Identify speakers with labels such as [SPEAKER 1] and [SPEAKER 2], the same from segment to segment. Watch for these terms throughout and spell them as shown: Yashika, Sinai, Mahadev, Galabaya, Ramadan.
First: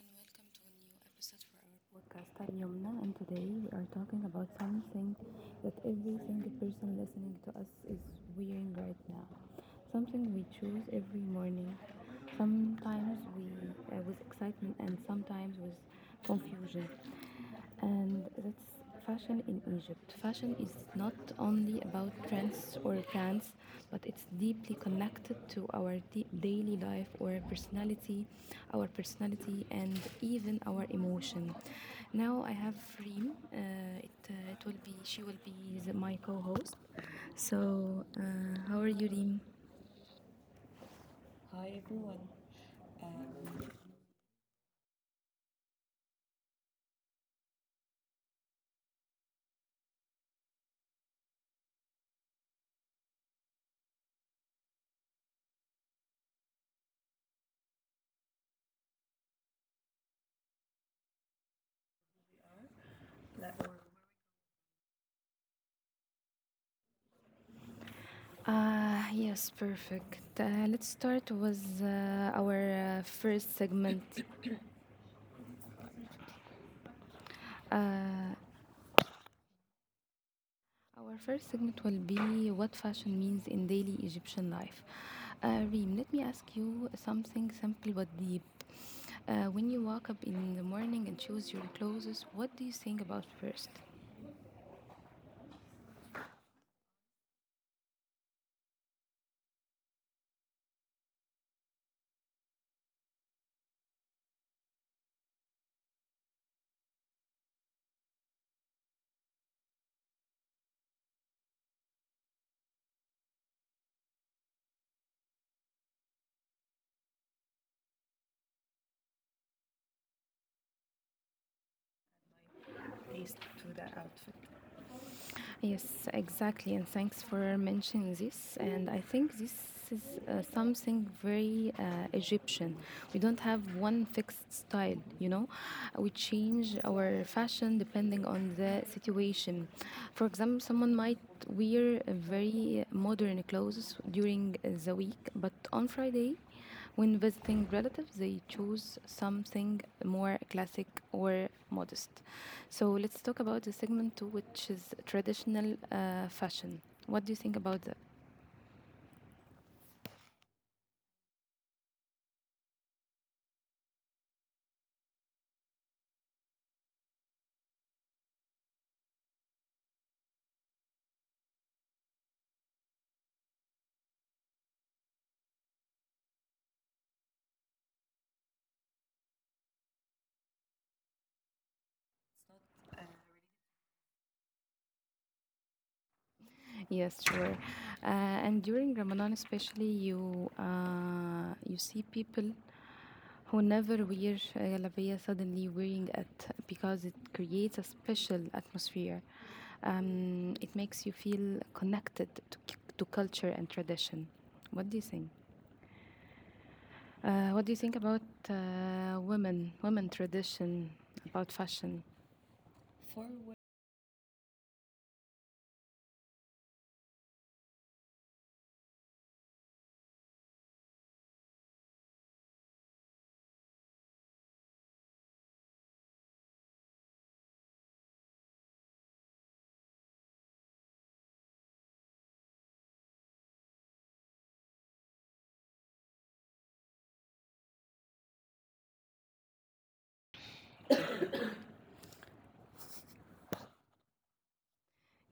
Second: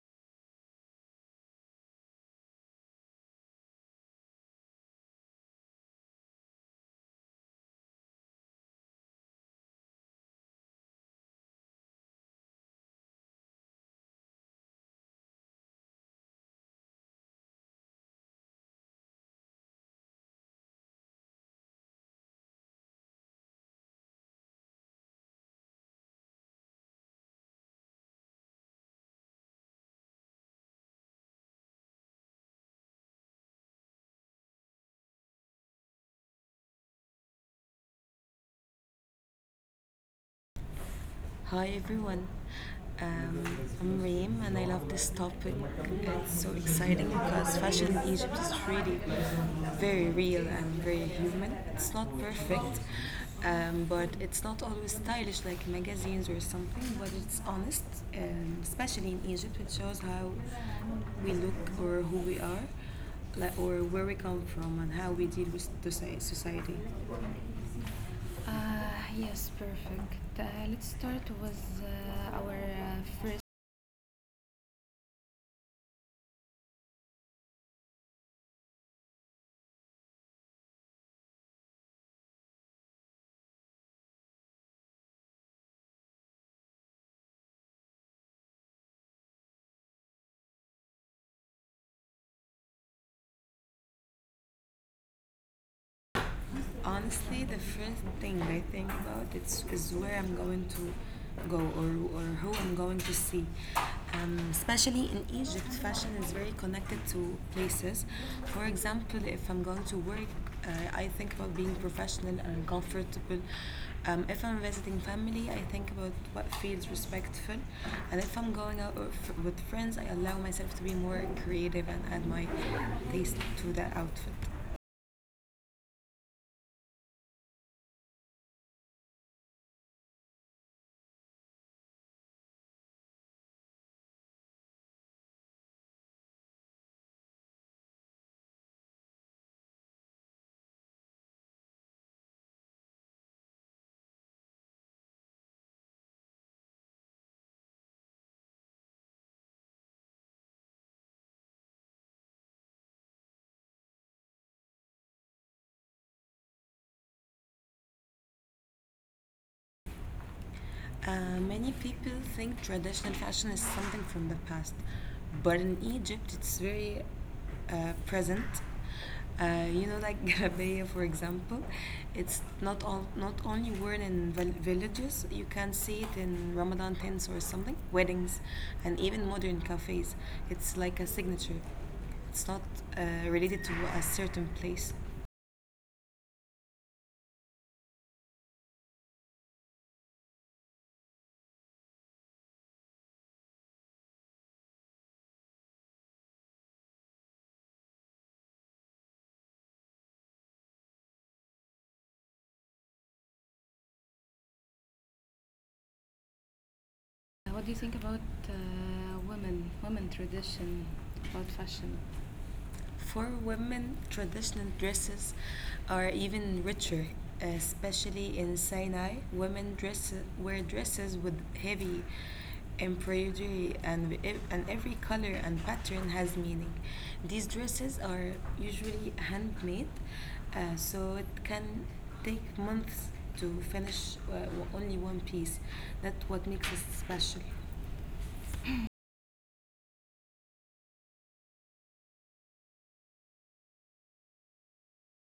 [SPEAKER 1] and welcome to a new episode for our podcast. I'm Yomna, and today we are talking about something that every single person listening to us is wearing right now. Something we choose every morning, sometimes we, with excitement and sometimes with confusion, and that's fashion in Egypt. Fashion is not only about trends or brands, but it's deeply connected to our daily life or personality, our personality, and even our emotion. Now I have Reem. It, it will be she will be my co-host. So uh, how are you, Reem?
[SPEAKER 2] Hi everyone. Um, I'm Reem and I love this topic. It's so exciting because fashion in Egypt is really very real and very human. It's not perfect, but it's not always stylish like magazines or something, but it's honest, especially in Egypt. It shows how we look or who we are, like, or where we come from and how we deal with the society. Uh,
[SPEAKER 1] Ah, yes,
[SPEAKER 2] yes, perfect.
[SPEAKER 1] perfect. Let's
[SPEAKER 2] Let's
[SPEAKER 1] start
[SPEAKER 2] start
[SPEAKER 1] with
[SPEAKER 2] with our
[SPEAKER 1] our
[SPEAKER 2] uh,
[SPEAKER 1] first segment. Uh, Our first segment will be what fashion means in daily Egyptian life. Reem, let me ask you something simple but deep. When you wake up in the morning and choose your clothes, what do you think about first?
[SPEAKER 2] Honestly, the first thing I think about is where I'm going to go or who I'm going to see. Especially in Egypt, fashion is very connected to places. For example, if I'm going to work, I think about being professional and comfortable. If I'm visiting family, I think about what feels respectful. And if I'm going out with friends, I allow myself to be more creative and add my taste to that outfit.
[SPEAKER 1] Yes, exactly. And thanks for mentioning this. And I think this is something very Egyptian. We don't have one fixed style, you know. We change our fashion depending on the situation. For example, someone might wear very modern clothes during the week, but on Friday, when visiting relatives, they choose something more classic or modest. So let's talk about the segment two, which is traditional fashion. What do you think about that?
[SPEAKER 2] Many people think traditional fashion is something from the past, but in Egypt it's very present. You know, like Galabaya, for example, it's not only worn in villages. You can see it in Ramadan tents or something, weddings, and even modern cafes. It's like a signature. It's not related to a certain place.
[SPEAKER 1] Yes, sure. Uh, and during Ramadan, especially, you see people who never wear galabia suddenly wearing it because it creates a special atmosphere. It makes you feel connected to culture and tradition. What do you think? What
[SPEAKER 2] What
[SPEAKER 1] do
[SPEAKER 2] do
[SPEAKER 1] you
[SPEAKER 2] you
[SPEAKER 1] think
[SPEAKER 2] think
[SPEAKER 1] about
[SPEAKER 2] about
[SPEAKER 1] women
[SPEAKER 2] women
[SPEAKER 1] tradition,
[SPEAKER 2] tradition,
[SPEAKER 1] about
[SPEAKER 2] about
[SPEAKER 1] fashion?
[SPEAKER 2] fashion? For women, traditional dresses are even richer, especially in Sinai. Women wear dresses with heavy embroidery, and every color and pattern has meaning. These dresses are usually handmade, so it can take months to finish only one piece. That's what makes it special.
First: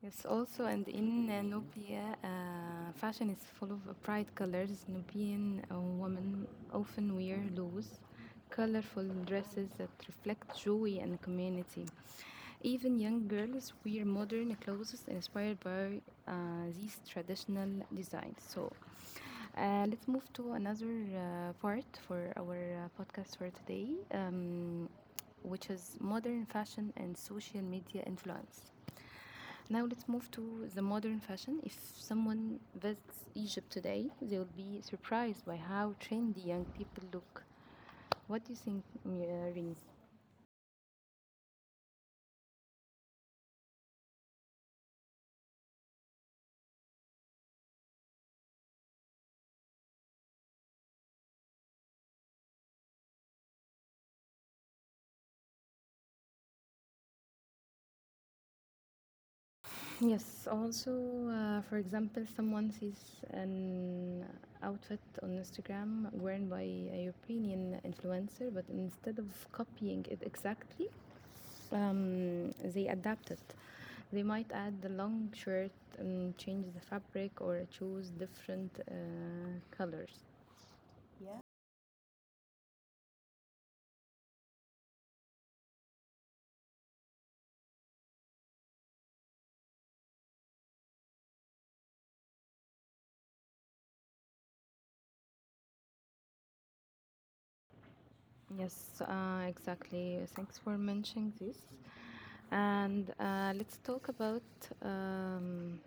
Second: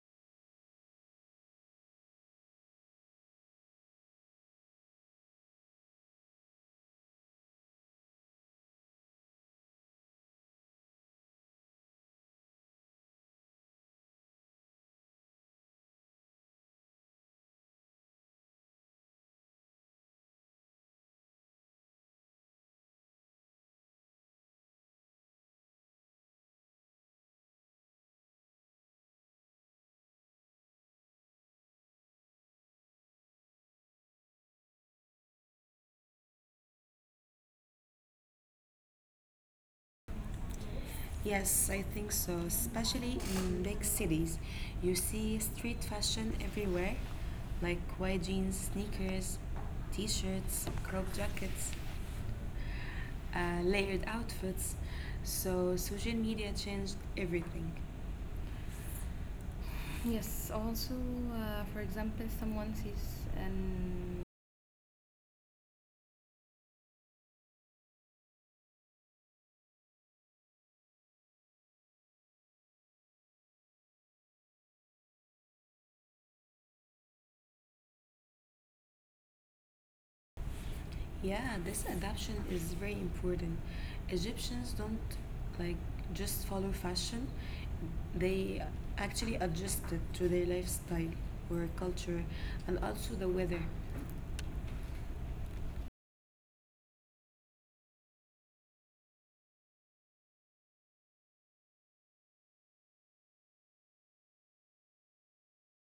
[SPEAKER 1] Yes, also, and in Nubia, fashion is full of bright colors. Nubian women often wear loose, colorful dresses that reflect joy and community. Even young girls wear modern clothes inspired by uh, these traditional designs. So let's move to another part for our podcast for today, which is modern fashion and social media influence. Now let's move to the modern fashion. If someone visits Egypt today, they will be surprised by how trendy young people look. What do you think, Rins?
[SPEAKER 2] Yes, I think so. Especially in big cities, you see street fashion everywhere, like wide jeans, sneakers, t-shirts, crop jackets, layered outfits. So social media changed everything. Yes,
[SPEAKER 1] Yes,
[SPEAKER 2] also,
[SPEAKER 1] also,
[SPEAKER 2] for
[SPEAKER 1] for
[SPEAKER 2] example,
[SPEAKER 1] example,
[SPEAKER 2] someone
[SPEAKER 1] someone sees
[SPEAKER 2] sees an.
[SPEAKER 1] an outfit on Instagram worn by a European influencer, but instead of copying it exactly, they adapt it. They might add the long shirt and change the fabric or choose different colors.
[SPEAKER 2] Yeah, this adaptation is very important. Egyptians don't like just follow fashion, they actually adjust it to their lifestyle or culture and also the weather.
[SPEAKER 1] Yes, exactly. Thanks for mentioning this. And let's talk about um,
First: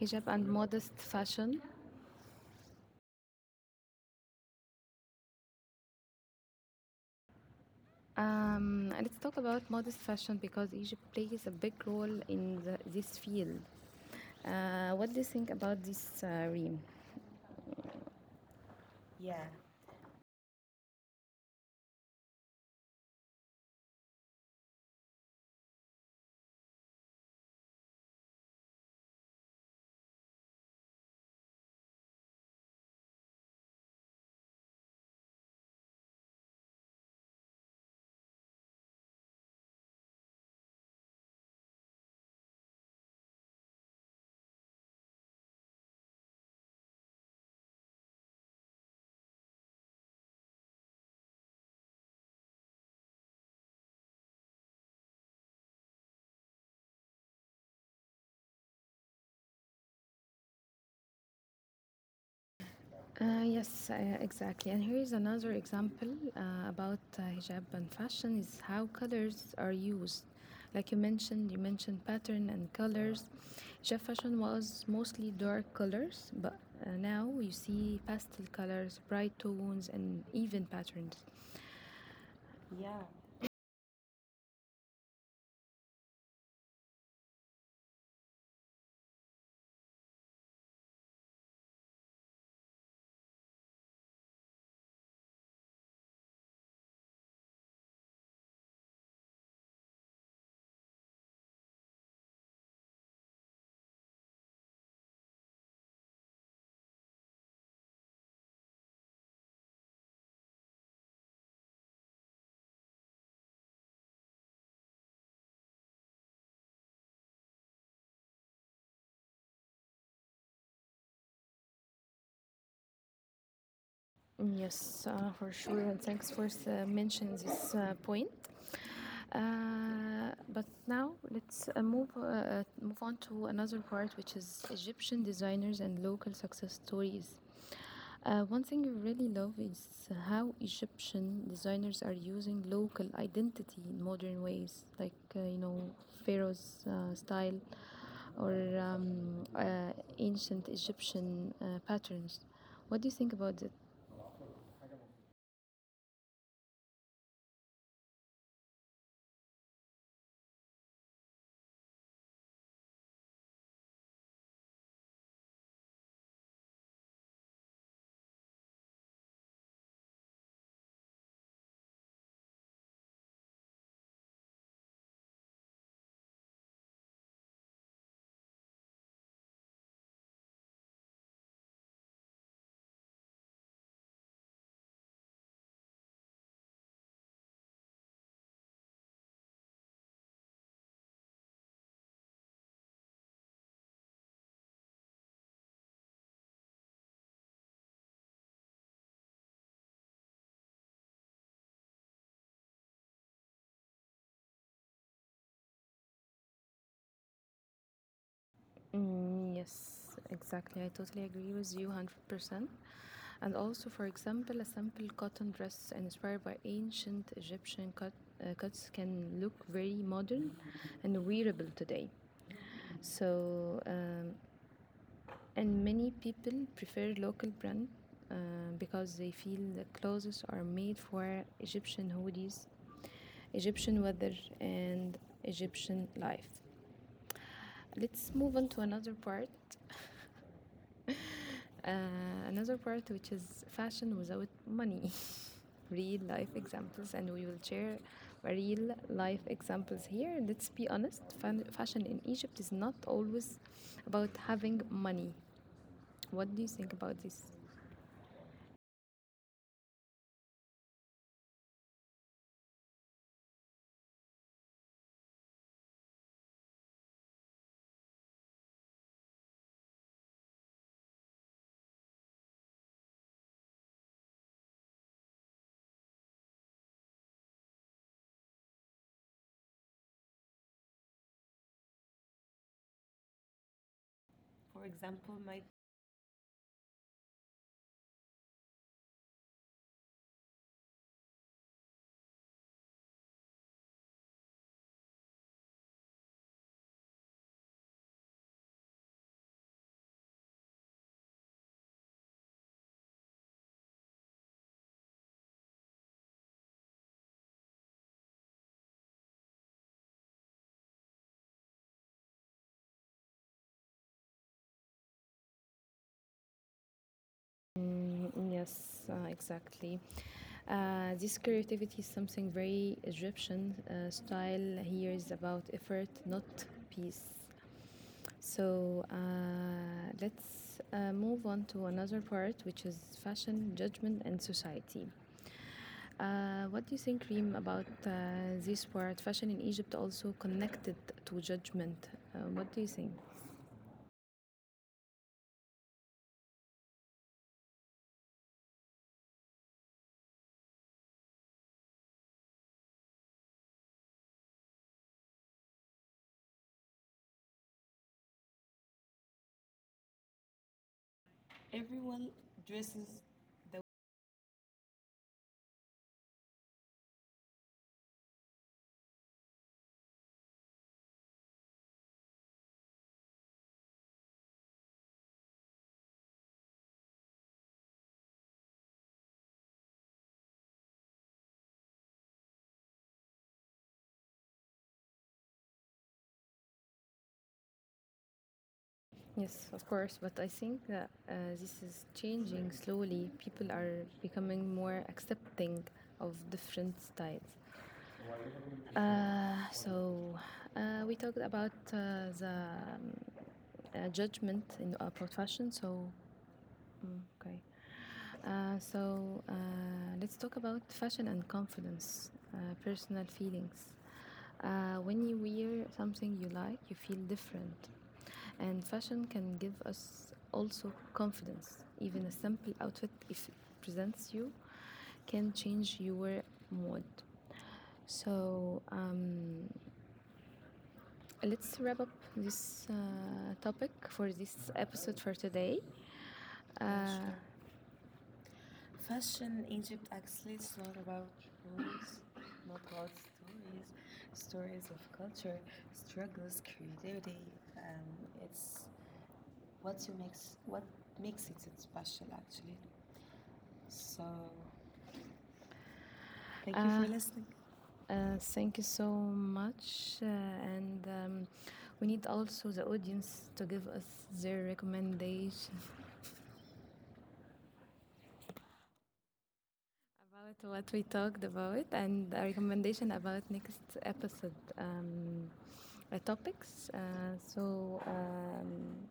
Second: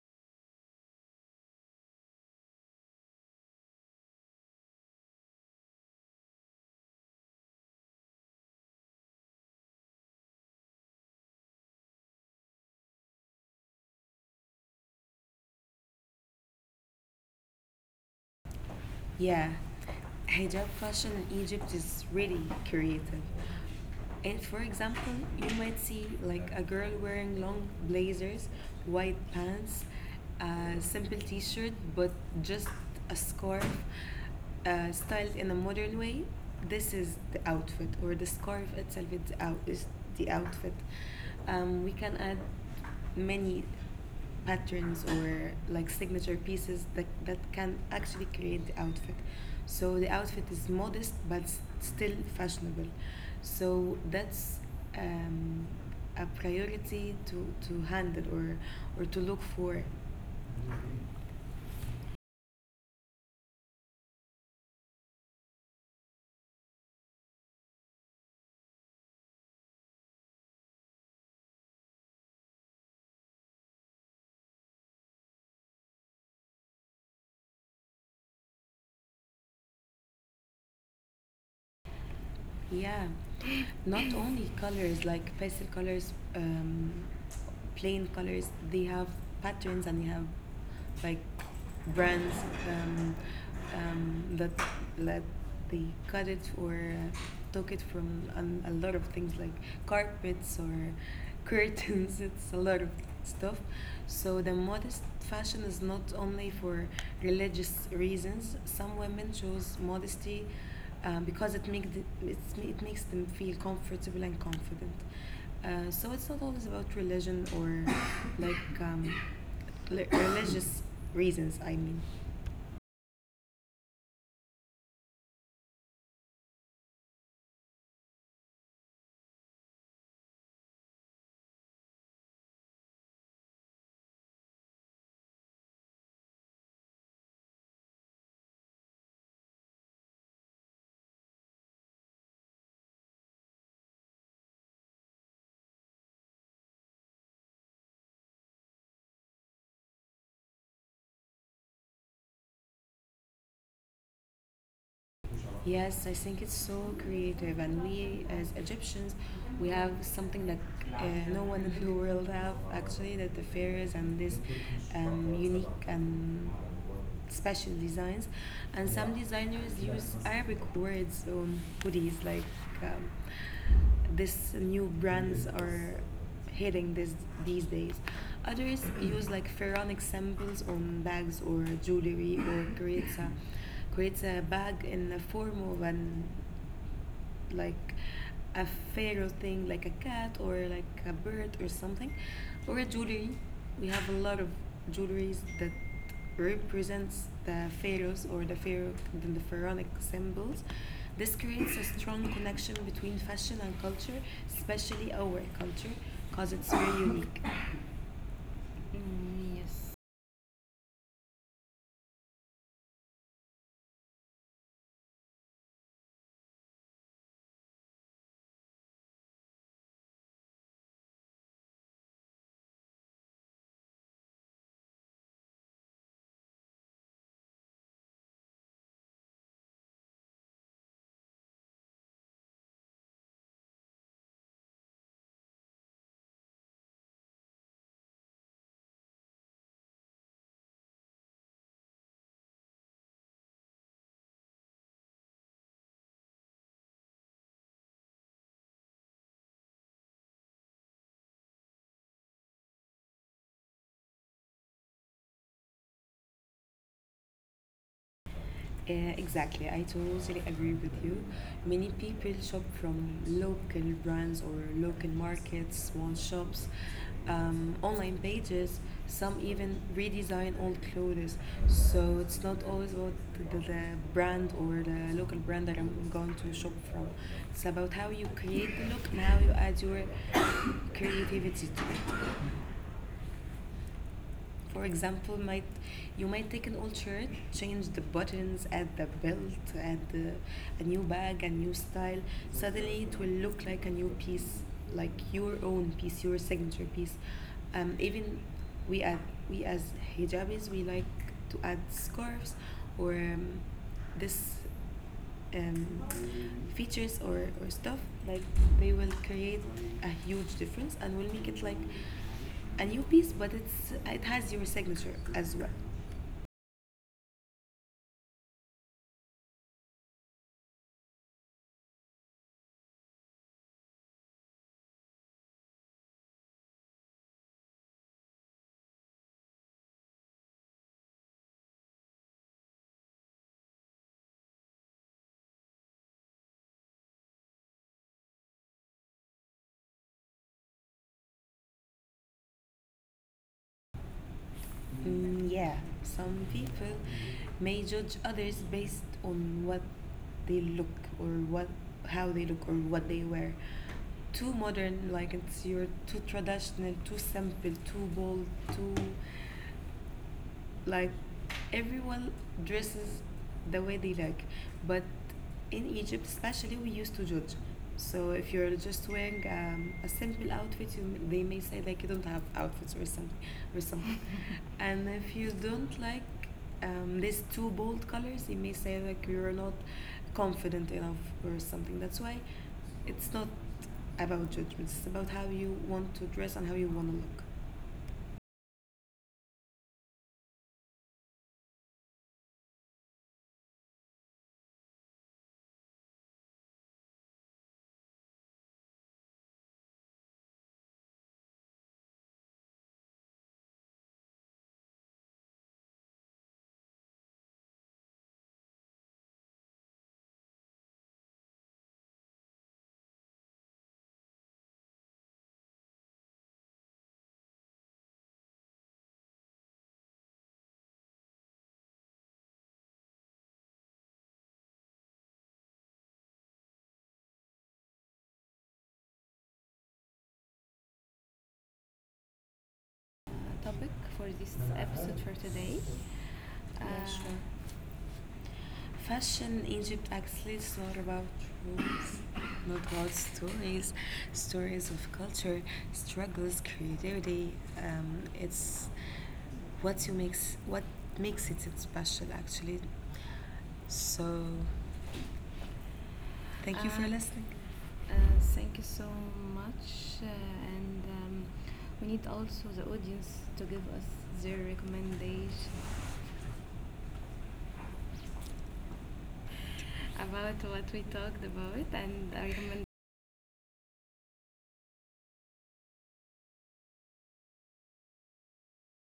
[SPEAKER 1] hijab and modest fashion. Let's talk about modest fashion because Egypt plays a big role in this field. What do you think about this, Reem?
[SPEAKER 2] Yeah, hijab fashion in Egypt is really creative. And for example, you might see like a girl wearing long blazers, white pants, a simple t-shirt, but just a scarf styled in a modern way. This is the outfit, or the scarf itself is the outfit. We can add many patterns or like signature pieces that can actually create the outfit. So the outfit is modest but still fashionable. So that's um, a priority to handle or to look for.
[SPEAKER 1] Yes, exactly. And here is another example about hijab and fashion is how colors are used. Like you mentioned pattern and colors. Hijab fashion was mostly dark colors, but now you see pastel colors, bright tones, and even patterns.
[SPEAKER 2] Yeah, not only colors like pastel colors, plain colors, they have patterns and they have like brands um, that let they cut it or took it from a lot of things like carpets or curtains. It's a lot of stuff. So the modest fashion is not only for religious reasons. Some women chose modesty because it makes them feel comfortable and confident. So it's not always about religion or like religious reasons, I mean.
[SPEAKER 1] Yes, for sure. And thanks for mentioning this point. But now let's move on to another part, which is Egyptian designers and local success stories. One thing I really love is how Egyptian designers are using local identity in modern ways, like you know, Pharaoh's style or um, uh, ancient Egyptian patterns. What do you think about it?
[SPEAKER 2] Yes, I think it's so creative, and we as Egyptians, we have something that uh, no one in the world have actually that the fairies and this unique and special designs, and some designers use Arabic words on hoodies like um, this new brands are hitting this these days. Others use like pharaonic symbols on bags or jewelry or creates a bag in the form of an like a pharaoh thing, like a cat or like a bird or something, or a jewelry. We have a lot of jewelries that represents the pharaohs or the pharaonic symbols. This creates a strong connection between fashion and culture, especially our culture, because it's very unique.
[SPEAKER 1] Mm, yes, exactly. I totally agree with you 100%. And also, for example, a simple cotton dress inspired by cuts can look very modern and wearable today. So, um, and many people prefer local brand uh, because they feel the clothes are made for Egyptian hoodies, Egyptian weather, and Egyptian life. Let's move on to another part. Another part, which is fashion without money, real life examples, and we will share real life examples here. Let's be honest, fashion in Egypt is not always about having money. What do you think about this?
[SPEAKER 2] Exactly, I totally agree with you. Many people shop from local brands or local markets, small shops, online pages. Some even redesign old clothes. So it's not always about the brand or the local brand that I'm going to shop from. It's about how you create the look and how you add your creativity to it. For example, might you might take an old shirt, change the buttons, add the belt, a new bag, a new style. Suddenly, it will look like a new piece, like your own piece, your signature piece. Even we add we, as hijabis, we like to add scarves or this um, features or stuff like they will create a huge difference and will make it like a new piece but it has your signature as well.
[SPEAKER 1] Mm, yes, exactly. This creativity is something very Egyptian. Style here is about effort, not peace. So let's move on to another part, which is fashion, judgment, and society. What do you think, Reem, about this word fashion in Egypt also connected to judgment? What do you think?
[SPEAKER 2] Yeah, some people may judge others based on what they look or what how they look or what they wear. Too modern, like, it's you're too traditional, too simple, too bold, too like everyone dresses the way they like, but in Egypt especially we used to judge. So if you're just wearing a simple outfit they may say like you don't have outfits or something. And if you don't like these two bold colors, they may say like you're not confident enough or something. That's why it's not about judgments, it's about how you want to dress and how you want to look.
[SPEAKER 1] Yes, of course, but I think that this is changing slowly. People are becoming more accepting of different styles. Uh, so, we talked about the um, judgment in about fashion. Mm, okay. Uh, so uh, let's talk about fashion and confidence, personal feelings. When you wear something you like, you feel different. And fashion can give us also confidence. Even a simple outfit, if it presents you, can change your mood. So let's wrap up this topic
[SPEAKER 2] Topic for
[SPEAKER 1] for
[SPEAKER 2] this
[SPEAKER 1] this episode
[SPEAKER 2] episode
[SPEAKER 1] for
[SPEAKER 2] for today.
[SPEAKER 1] today.
[SPEAKER 2] Uh,
[SPEAKER 1] Uh,
[SPEAKER 2] Fashion in Egypt actually is not about rules, not about stories, stories of culture, struggles, creativity. It's what makes it special actually. So thank you for
[SPEAKER 1] uh,
[SPEAKER 2] Listening. Uh,
[SPEAKER 1] Thank
[SPEAKER 2] thank
[SPEAKER 1] you
[SPEAKER 2] you
[SPEAKER 1] so
[SPEAKER 2] so
[SPEAKER 1] much.
[SPEAKER 2] much, and
[SPEAKER 1] And We
[SPEAKER 2] we
[SPEAKER 1] need
[SPEAKER 2] need also
[SPEAKER 1] also
[SPEAKER 2] the
[SPEAKER 1] the
[SPEAKER 2] audience
[SPEAKER 1] audience
[SPEAKER 2] to
[SPEAKER 1] to
[SPEAKER 2] give
[SPEAKER 1] give
[SPEAKER 2] us
[SPEAKER 1] us
[SPEAKER 2] their
[SPEAKER 1] their recommendations
[SPEAKER 2] recommendation about
[SPEAKER 1] about
[SPEAKER 2] what
[SPEAKER 1] what
[SPEAKER 2] we
[SPEAKER 1] we
[SPEAKER 2] talked
[SPEAKER 1] talked about
[SPEAKER 2] about and
[SPEAKER 1] and
[SPEAKER 2] a
[SPEAKER 1] a
[SPEAKER 2] recommendation
[SPEAKER 1] recommendation about next episode topics.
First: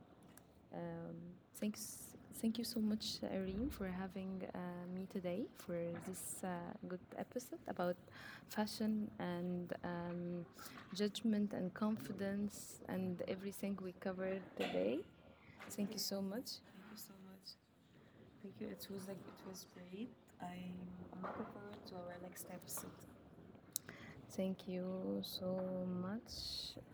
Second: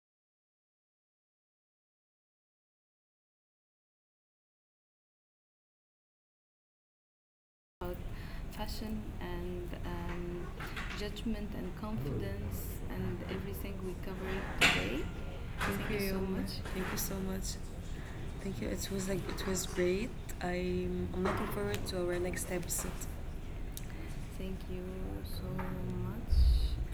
[SPEAKER 1] um, thanks, Thank you so much, Irene, for having me today for this good episode
[SPEAKER 2] about
[SPEAKER 1] about
[SPEAKER 2] fashion
[SPEAKER 1] fashion
[SPEAKER 2] and
[SPEAKER 1] and
[SPEAKER 2] judgment
[SPEAKER 1] judgment
[SPEAKER 2] and
[SPEAKER 1] and
[SPEAKER 2] confidence
[SPEAKER 1] confidence
[SPEAKER 2] and
[SPEAKER 1] and
[SPEAKER 2] everything
[SPEAKER 1] everything
[SPEAKER 2] we
[SPEAKER 1] we covered
[SPEAKER 2] covered
[SPEAKER 1] today.
[SPEAKER 2] today.
[SPEAKER 1] Thank you
[SPEAKER 2] Thank you so
[SPEAKER 1] so
[SPEAKER 2] much.
[SPEAKER 1] much.
[SPEAKER 2] Thank you so much. Thank you. It was great. I'm looking forward to our next episode. Thank
[SPEAKER 1] Thank
[SPEAKER 2] you
[SPEAKER 1] you
[SPEAKER 2] so
[SPEAKER 1] so much,
[SPEAKER 2] much.